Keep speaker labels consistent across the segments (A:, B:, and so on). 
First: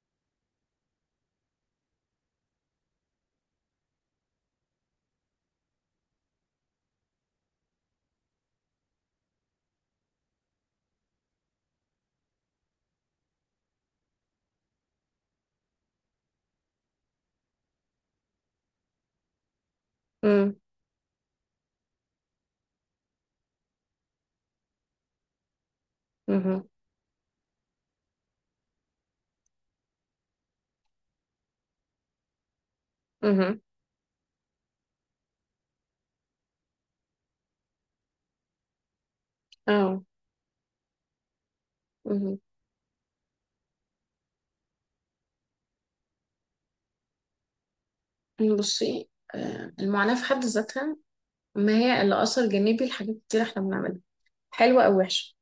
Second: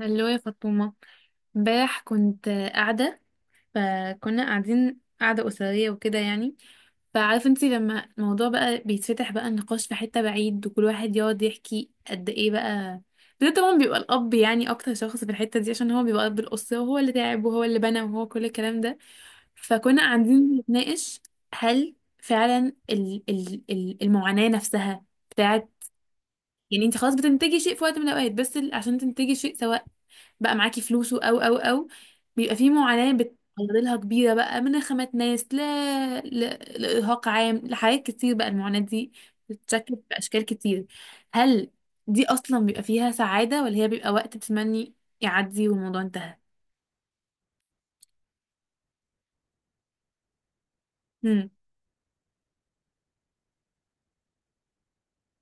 A: هلو يا فاطمة. امبارح كنت قاعدة، فكنا قاعدين قاعدة أسرية وكده، يعني، فعارفة انتي، لما الموضوع بقى بيتفتح، بقى النقاش في حتة بعيد وكل واحد يقعد يحكي قد ايه بقى. ده طبعا بيبقى الأب، يعني أكتر شخص في الحتة دي عشان هو بيبقى أب الأسرة وهو اللي تعب وهو اللي بنى وهو كل الكلام ده. فكنا قاعدين
B: امم
A: نتناقش، هل فعلا ال ال ال المعاناة نفسها بتاعت،
B: امم
A: يعني انت خلاص بتنتجي شيء في وقت من الأوقات، بس عشان تنتجي شيء، سواء بقى معاكي فلوسه او بيبقى في معاناة
B: امم
A: بتعرضلها كبيرة بقى، من خامة ناس، ل... لإرهاق عام، لحاجات كتير. بقى المعاناة دي بتتشكل
B: اه.
A: بأشكال كتير. هل دي
B: مهم.
A: أصلا بيبقى فيها سعادة، ولا هي بيبقى وقت بتمني يعدي والموضوع انتهى؟
B: بصي، المعاناة في حد ذاتها
A: هم.
B: ما هي إلا أثر جانبي لحاجات كتير احنا بنعملها، حلوة أو وحشة،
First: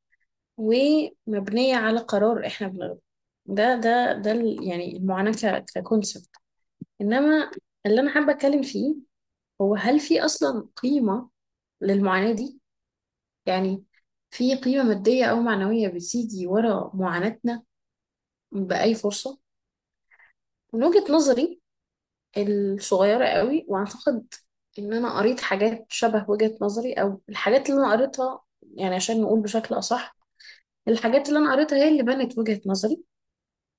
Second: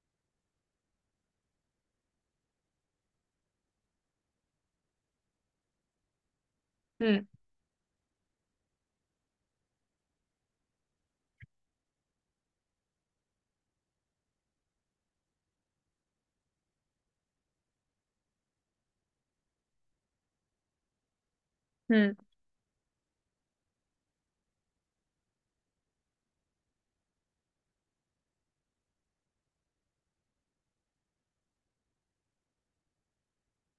B: ومبنية على قرار احنا بناخده. ده يعني المعاناة ككونسبت.
A: هم،
B: إنما اللي أنا حابة أتكلم فيه هو هل في أصلا قيمة للمعاناة دي؟ يعني في قيمة مادية أو معنوية بتيجي ورا معاناتنا بأي فرصة؟ من وجهة نظري
A: هم.
B: الصغيرة قوي، واعتقد ان انا قريت حاجات شبه وجهة نظري، او الحاجات اللي انا قريتها يعني عشان نقول بشكل اصح، الحاجات اللي انا قريتها هي اللي بنت وجهة نظري،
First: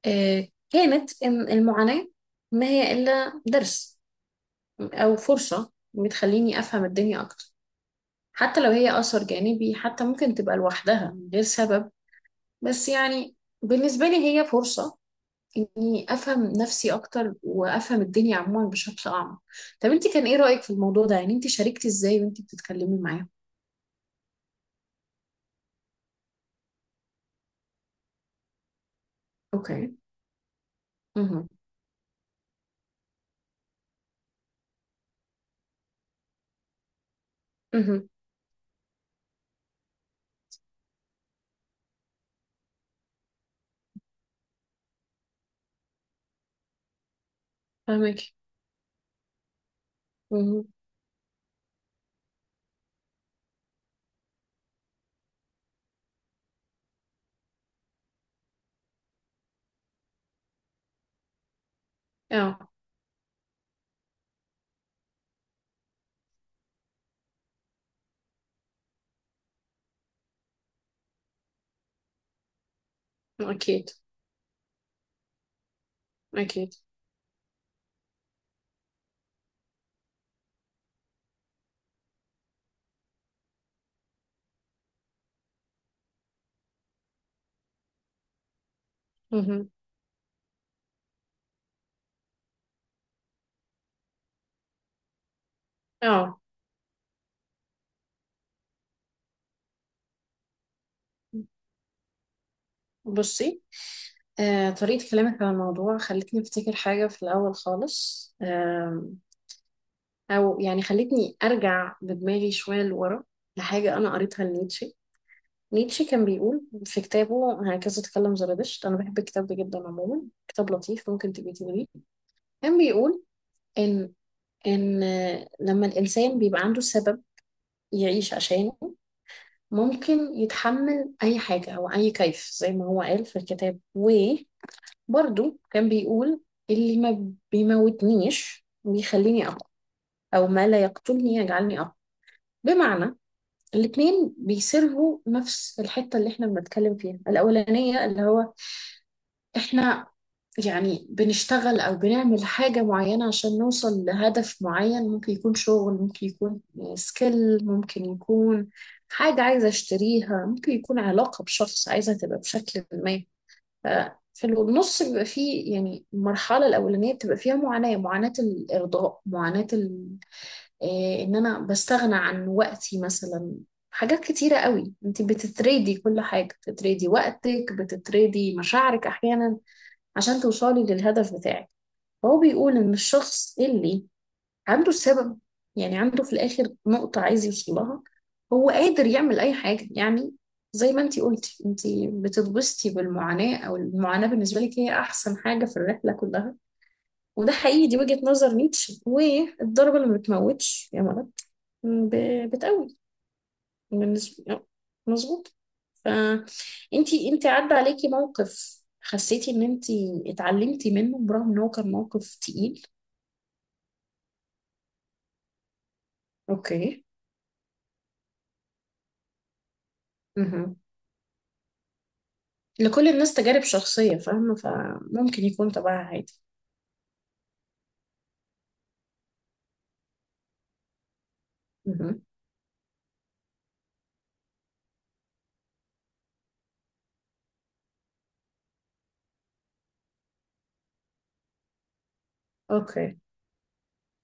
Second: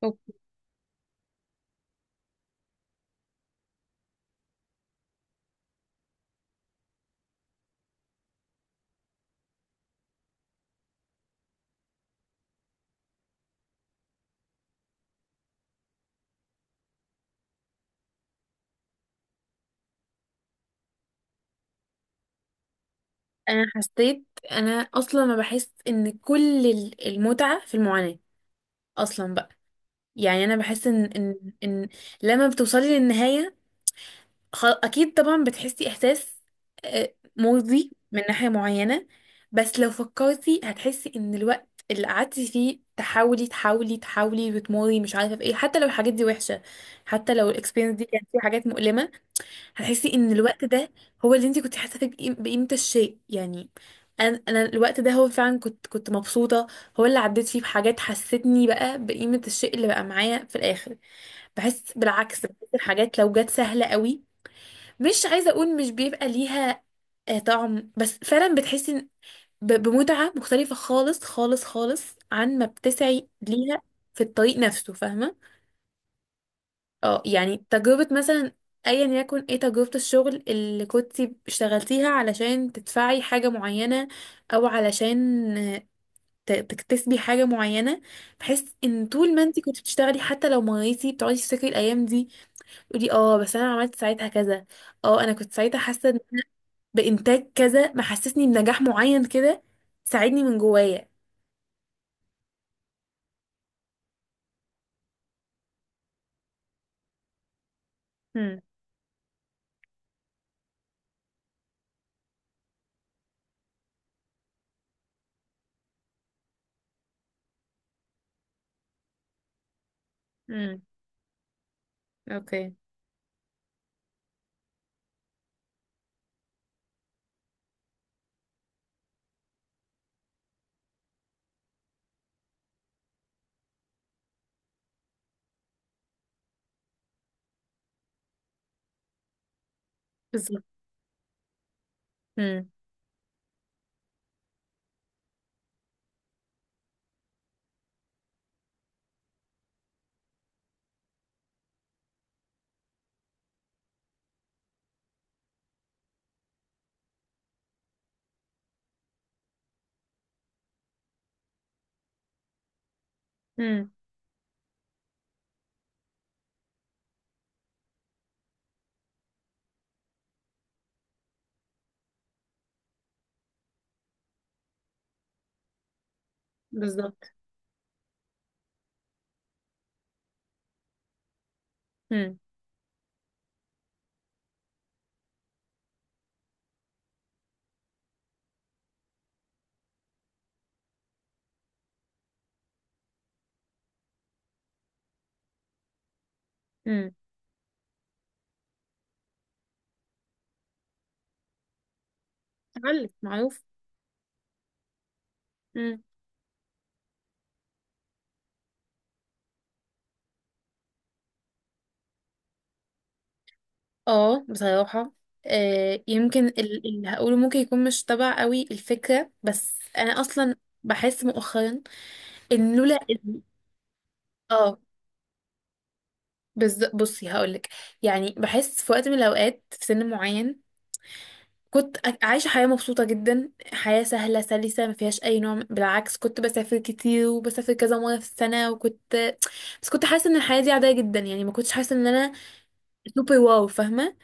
A: اوكي.
B: كانت ان المعاناة ما هي الا درس او فرصة بتخليني افهم الدنيا اكتر، حتى لو هي اثر جانبي، حتى ممكن تبقى لوحدها من غير سبب. بس يعني بالنسبة لي هي فرصة اني افهم نفسي اكتر وافهم الدنيا عموما بشكل اعمق. طب انت كان ايه رايك في الموضوع ده؟ يعني انت شاركتي ازاي وانت بتتكلمي معاهم؟
A: انا حسيت انا اصلا ما بحس ان كل المتعة في المعاناة اصلا بقى.
B: اوكي.
A: يعني انا بحس ان
B: اها.
A: ان ان لما بتوصلي للنهاية، اكيد طبعا بتحسي احساس مرضي
B: اها.
A: من ناحية معينة، بس لو فكرتي هتحسي ان الوقت اللي قعدتي فيه تحاولي تحاولي تحاولي وتموري مش عارفة في ايه، حتى لو الحاجات دي وحشة، حتى لو الاكسبيرينس دي كانت
B: فاهمك.
A: فيها حاجات مؤلمة، هتحسي ان الوقت
B: اها.
A: ده هو اللي انت كنت حاسة فيه بقيمة الشيء، يعني. انا الوقت ده هو فعلا كنت مبسوطة، هو اللي عديت فيه بحاجات حستني بقى بقيمة الشيء اللي بقى معايا في الاخر. بحس بالعكس، بحس
B: اه.
A: الحاجات لو جت سهلة قوي، مش عايزة أقول مش بيبقى ليها طعم، بس فعلا بتحسي بمتعة مختلفة خالص خالص خالص عن ما بتسعي ليها
B: اكيد.
A: في الطريق نفسه، فاهمة؟
B: اكيد.
A: اه يعني تجربة مثلا، ايا يكن ايه، تجربة الشغل اللي كنتي اشتغلتيها علشان تدفعي حاجة معينة، او علشان آه، تكتسبي حاجة معينة. بحس ان طول ما انتي
B: اها.
A: كنتي بتشتغلي، حتى لو مريتي بتقعدي تفتكري الايام دي تقولي اه بس انا عملت ساعتها كذا، اه انا كنت ساعتها حاسة
B: اه.
A: بإنتاج كذا، محسسني بنجاح معين كده، ساعدني من جوايا.
B: بصي، طريقة كلامك عن الموضوع خلتني أفتكر حاجة في الأول خالص،
A: امم.
B: أو يعني خلتني أرجع بدماغي شوية لورا لحاجة أنا قريتها لنيتشه. نيتشه كان بيقول في كتابه هكذا تكلم زرادشت، أنا بحب الكتاب ده جدا عموما، كتاب
A: امم.
B: لطيف ممكن تبقي تقريه.
A: اوكي.
B: كان بيقول إن إن لما الإنسان بيبقى عنده سبب يعيش عشانه، ممكن يتحمل أي حاجة أو أي كيف، زي ما هو قال في الكتاب. وبرضه كان بيقول اللي ما بيموتنيش بيخليني أقوى، أو
A: بالظبط.
B: ما لا يقتلني يجعلني أقوى.
A: امم.
B: بمعنى الاتنين بيسيرفوا نفس الحتة اللي احنا بنتكلم فيها. الأولانية اللي هو احنا يعني بنشتغل او بنعمل حاجة معينة عشان نوصل لهدف معين، ممكن يكون شغل، ممكن يكون سكيل، ممكن يكون حاجة عايزة اشتريها، ممكن يكون علاقة بشخص عايزة تبقى بشكل ما. ف-
A: امم.
B: في النص بيبقى فيه يعني المرحلة الأولانية بتبقى فيها معاناة، معاناة الإرضاء، معاناة إيه، إن أنا بستغنى عن وقتي مثلا. حاجات كتيرة قوي انت بتتريدي، كل حاجة بتتريدي،
A: بالظبط.
B: وقتك بتتريدي، مشاعرك أحيانا، عشان توصلي للهدف بتاعك. فهو
A: امم.
B: بيقول إن الشخص اللي عنده السبب، يعني عنده في الآخر نقطة عايز يوصل لها، هو قادر يعمل أي حاجة يعني. زي ما انتي قلتي انتي بتتبسطي بالمعاناة، أو المعاناة بالنسبة لك هي أحسن حاجة في الرحلة كلها.
A: امم.
B: وده حقيقي، دي وجهة نظر نيتشه. والضربة اللي ما بتموتش يا مرض بتقوي
A: تعلق معروف.
B: بالنسبة. مظبوط.
A: امم.
B: ف انتي عدى عليكي موقف حسيتي ان انتي اتعلمتي منه برغم ان هو كان موقف تقيل؟
A: اه بصراحة، يمكن
B: اوكي.
A: اللي هقوله ممكن يكون مش تبع قوي الفكرة، بس انا اصلا
B: مهم.
A: بحس مؤخرا ان لولا
B: لكل الناس تجارب شخصية فاهمة،
A: اه
B: فممكن يكون تبعها عادي.
A: بالظبط. بصي هقولك، يعني بحس في وقت من الاوقات، في سن معين، كنت
B: مهم.
A: عايشة حياة مبسوطة جدا، حياة سهلة سلسة ما فيهاش أي نوع بالعكس، كنت بسافر كتير وبسافر كذا مرة في السنة، وكنت بس كنت حاسة إن الحياة دي عادية جدا، يعني ما كنتش حاسة إن أنا
B: اوكي.
A: سوبر واو، فاهمة؟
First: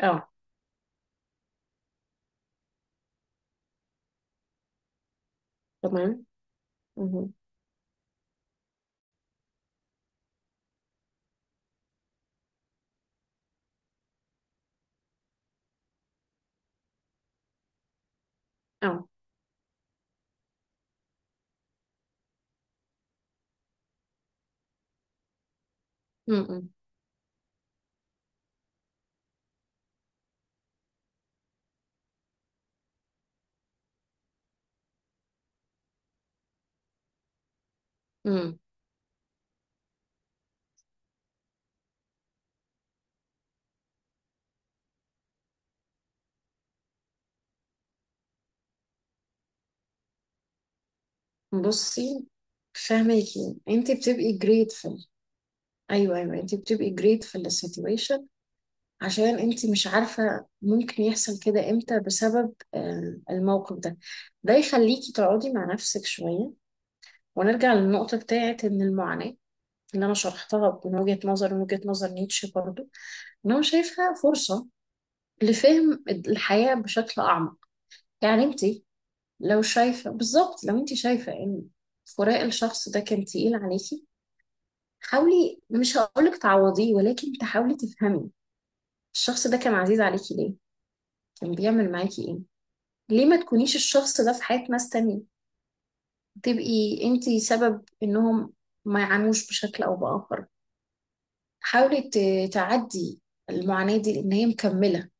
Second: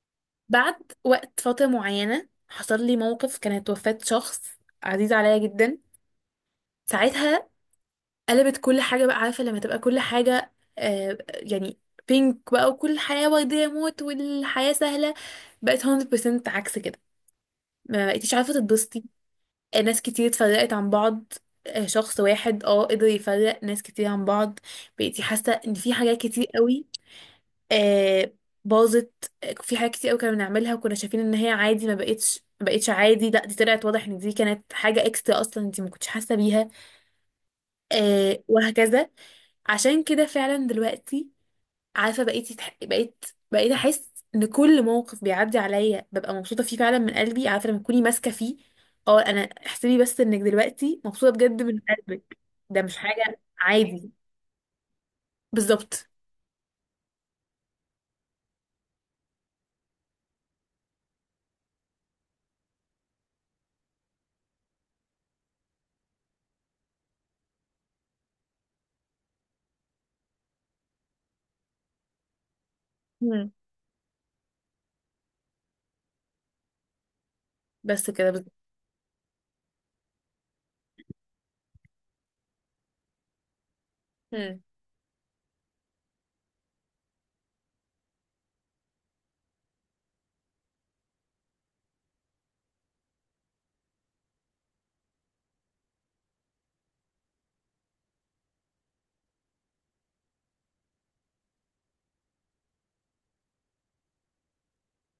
B: اه.
A: بعد وقت، فترة معينة، حصل لي موقف كانت وفاة شخص عزيز عليا جدا.
B: تمام. مهم.
A: ساعتها قلبت كل حاجة، بقى عارفة لما تبقى كل حاجة يعني بينك بقى، وكل حياة وردية، موت، والحياة سهلة بقت 100% عكس كده، ما بقيتيش عارفة تتبسطي،
B: اه.
A: ناس كتير اتفرقت عن بعض، شخص واحد اه قدر يفرق ناس كتير عن بعض. بقيتي حاسة ان في حاجات كتير
B: مم.
A: قوي آه، باظت، في حاجات كتير قوي كنا بنعملها وكنا شايفين ان هي عادي، ما بقتش عادي، لا دي طلعت واضح ان دي كانت حاجة اكسترا اصلا انت ما كنتش حاسة بيها،
B: مم.
A: وهكذا. عشان كده فعلا دلوقتي، عارفه، بقيت احس ان كل موقف بيعدي عليا ببقى مبسوطه فيه فعلا من قلبي، عارفه لما تكوني ماسكه فيه، اه انا احسبي بس انك دلوقتي مبسوطه بجد من
B: بصي،
A: قلبك، ده مش حاجه
B: فاهماكي، انتي
A: عادي.
B: بتبقي grateful.
A: بالظبط.
B: ايوه ايوه، انتي بتبقي grateful للسيتويشن عشان انتي مش عارفة ممكن يحصل كده امتى، بسبب الموقف ده، ده يخليكي تقعدي مع نفسك شوية. ونرجع للنقطة بتاعت ان المعاناة اللي انا شرحتها من وجهة نظر من وجهة نظر نيتشه برضو، ان
A: مم.
B: هو شايفها فرصة لفهم الحياة بشكل اعمق.
A: بس كده
B: يعني
A: بالظبط.
B: انتي لو شايفة بالظبط، لو انتي شايفة ان فراق الشخص ده كان تقيل عليكي،
A: مم.
B: حاولي، مش هقولك تعوضيه ولكن تحاولي تفهمي الشخص ده كان عزيز عليكي ليه، كان بيعمل معاكي ايه. ليه ما تكونيش الشخص ده في حياة ناس تانية، تبقي انتي سبب انهم ما يعانوش بشكل او بآخر. حاولي تعدي المعاناة دي لان هي مكملة.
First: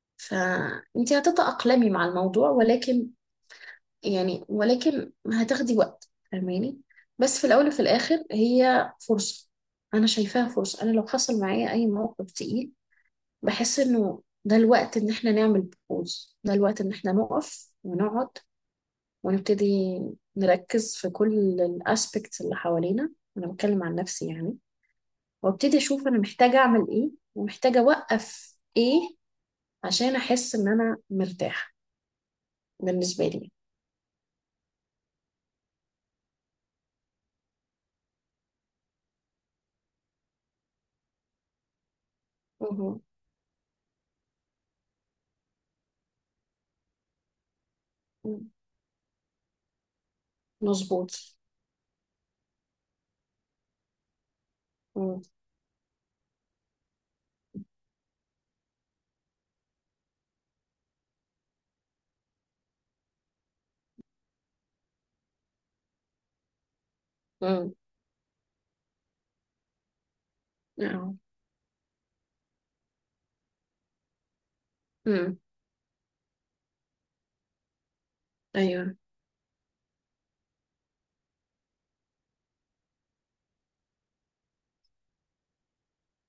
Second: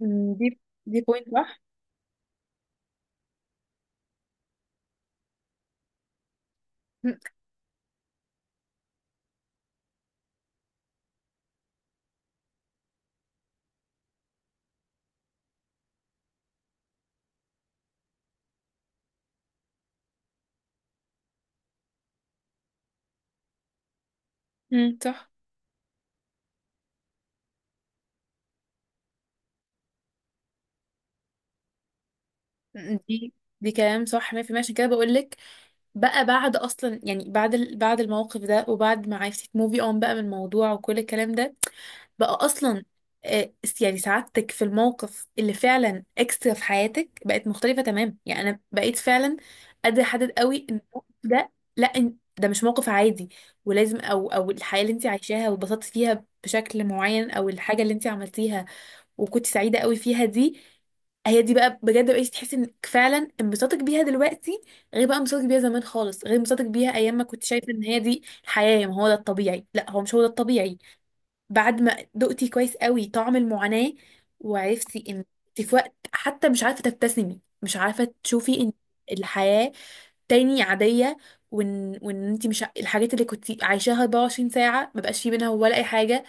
A: مم، دي دي
B: فانتي
A: بوينت صح.
B: هتتأقلمي مع الموضوع ولكن يعني ولكن هتاخدي وقت، فاهماني؟
A: مم.
B: بس في الاول وفي الاخر هي فرصة. انا شايفاها فرصة. انا لو حصل معايا اي موقف تقيل بحس انه ده الوقت ان احنا نعمل بوز، ده الوقت ان احنا نقف ونقعد، ونبتدي نركز في كل الاسبكتس اللي حوالينا. انا بتكلم عن نفسي يعني.
A: مم، صح.
B: وابتدي اشوف انا محتاجه اعمل ايه ومحتاجه اوقف ايه عشان احس ان انا مرتاحه.
A: مم،
B: بالنسبه
A: دي
B: لي.
A: دي كلام صح 100%، عشان كده بقول لك، بقى بعد اصلا، يعني بعد بعد الموقف ده وبعد ما عرفتي تموفي اون بقى من الموضوع وكل الكلام ده، بقى اصلا
B: مهم.
A: آه، يعني سعادتك في الموقف اللي فعلا اكسترا في حياتك بقت مختلفه تمام، يعني
B: مم.
A: انا بقيت فعلا قادره احدد قوي ان الموقف
B: مظبوط.
A: ده، لا ده مش موقف عادي، ولازم او الحياه اللي انت
B: مم.
A: عايشاها واتبسطتي فيها بشكل معين، او الحاجه اللي انت عملتيها وكنت سعيده قوي فيها، دي هي دي بقى بجد بقيتي تحسي انك فعلا انبساطك بيها دلوقتي غير بقى انبساطك بيها زمان خالص، غير انبساطك بيها ايام ما كنت شايفه
B: مم.
A: ان هي دي الحياه، يعني ما هو ده الطبيعي، لا هو مش هو ده الطبيعي.
B: اه.
A: بعد ما دقتي كويس قوي طعم المعاناة، وعرفتي ان
B: مم.
A: انت في وقت حتى مش عارفة تبتسمي، مش عارفة تشوفي ان
B: ايوه.
A: الحياة تاني عادية، وان انت مش الحاجات اللي كنت عايشاها 24 ساعة ما بقاش في منها ولا اي حاجة.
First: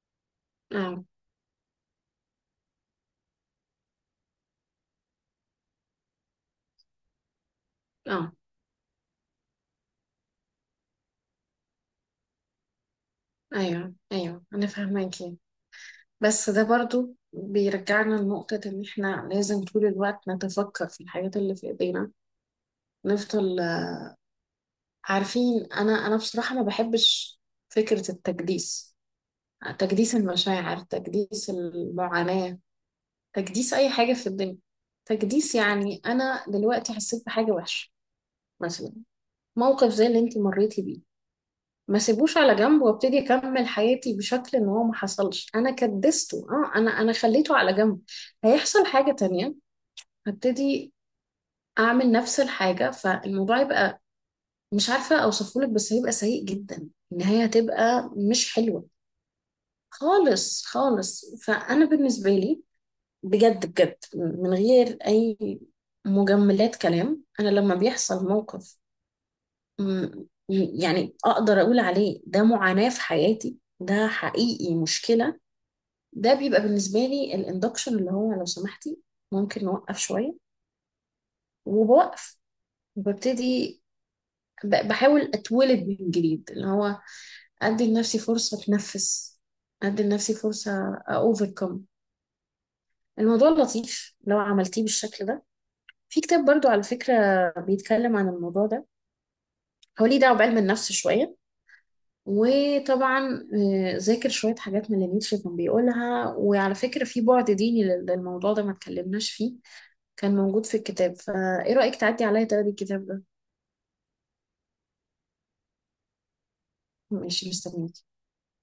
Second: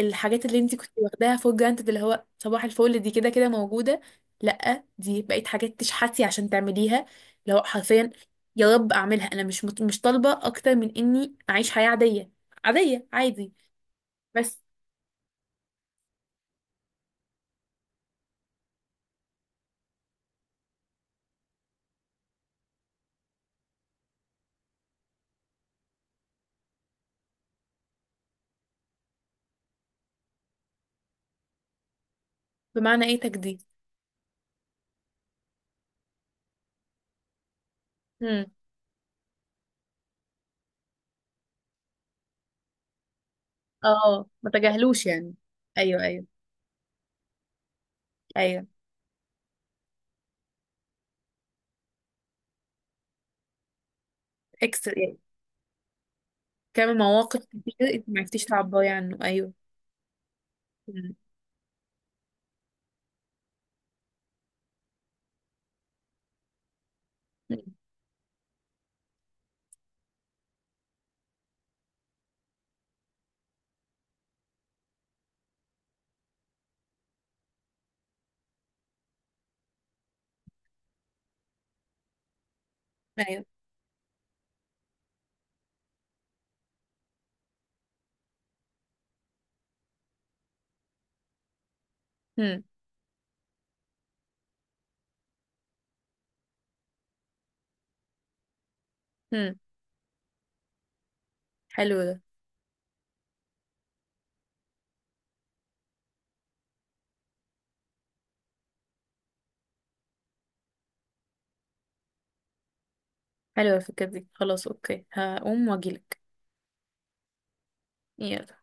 A: الحاجات اللي انت كنت
B: اه.
A: واخداها فور جرانتد، اللي هو صباح الفل، دي كده كده موجودة، لا دي بقت حاجات تشحتي عشان تعمليها، لو حرفيا،
B: اه.
A: يا رب اعملها، انا مش مش طالبة اكتر من اني اعيش حياة عادية، عادية عادي
B: ايوه ايوه،
A: بس.
B: انا فاهماكي. بس ده برضو بيرجعنا لنقطة إن إحنا لازم طول الوقت نتفكر في الحاجات اللي في إيدينا، نفضل عارفين. انا بصراحه ما بحبش فكره التجديس، تجديس المشاعر، تجديس المعاناه،
A: بمعنى ايه تجديد؟
B: تجديس اي حاجه في الدنيا. تجديس يعني انا دلوقتي حسيت بحاجه وحشه،
A: امم.
B: مثلا موقف زي اللي انت مريتي بيه، ما سيبوش على جنب وابتدي اكمل حياتي
A: اه ما
B: بشكل ان هو ما
A: تجاهلوش، يعني،
B: حصلش. انا
A: ايوه ايوه،
B: كدسته، اه، انا خليته على جنب.
A: ايوم،
B: هيحصل حاجه تانية، هبتدي اعمل نفس الحاجه، فالموضوع يبقى
A: اكس،
B: مش عارفه اوصفهولك بس هيبقى سيء جدا،
A: كام
B: النهايه
A: مواقف كتير انت
B: هتبقى
A: ما عرفتيش
B: مش حلوه
A: تعبري عنه. ايوه.
B: خالص
A: مم.
B: خالص. فأنا بالنسبة لي بجد بجد من غير أي مجملات كلام، أنا لما
A: مم.
B: بيحصل موقف م- م- يعني أقدر أقول عليه ده معاناة في حياتي، ده حقيقي مشكلة، ده بيبقى بالنسبة لي الاندكشن، اللي هو لو سمحتي ممكن نوقف شوية. وبوقف
A: ايوه.
B: وببتدي بحاول أتولد من جديد، اللي هو أدي لنفسي فرصة أتنفس، أدي لنفسي فرصة أوفركم.
A: مم.
B: الموضوع لطيف لو عملتيه بالشكل ده. في كتاب برضو على فكرة بيتكلم عن الموضوع ده،
A: مم.
B: هو ليه دعوة بعلم النفس شوية،
A: حلو ده.
B: وطبعا ذاكر شوية حاجات من اللي نيتشه كان بيقولها. وعلى فكرة في بعد ديني للموضوع ده ما اتكلمناش فيه، كان موجود في الكتاب. فايه رأيك تعدي عليا تقري الكتاب ده؟
A: حلوه الفكره دي، خلاص، اوكي، هقوم واجيلك.
B: ماشي، مستنيك.
A: يلا.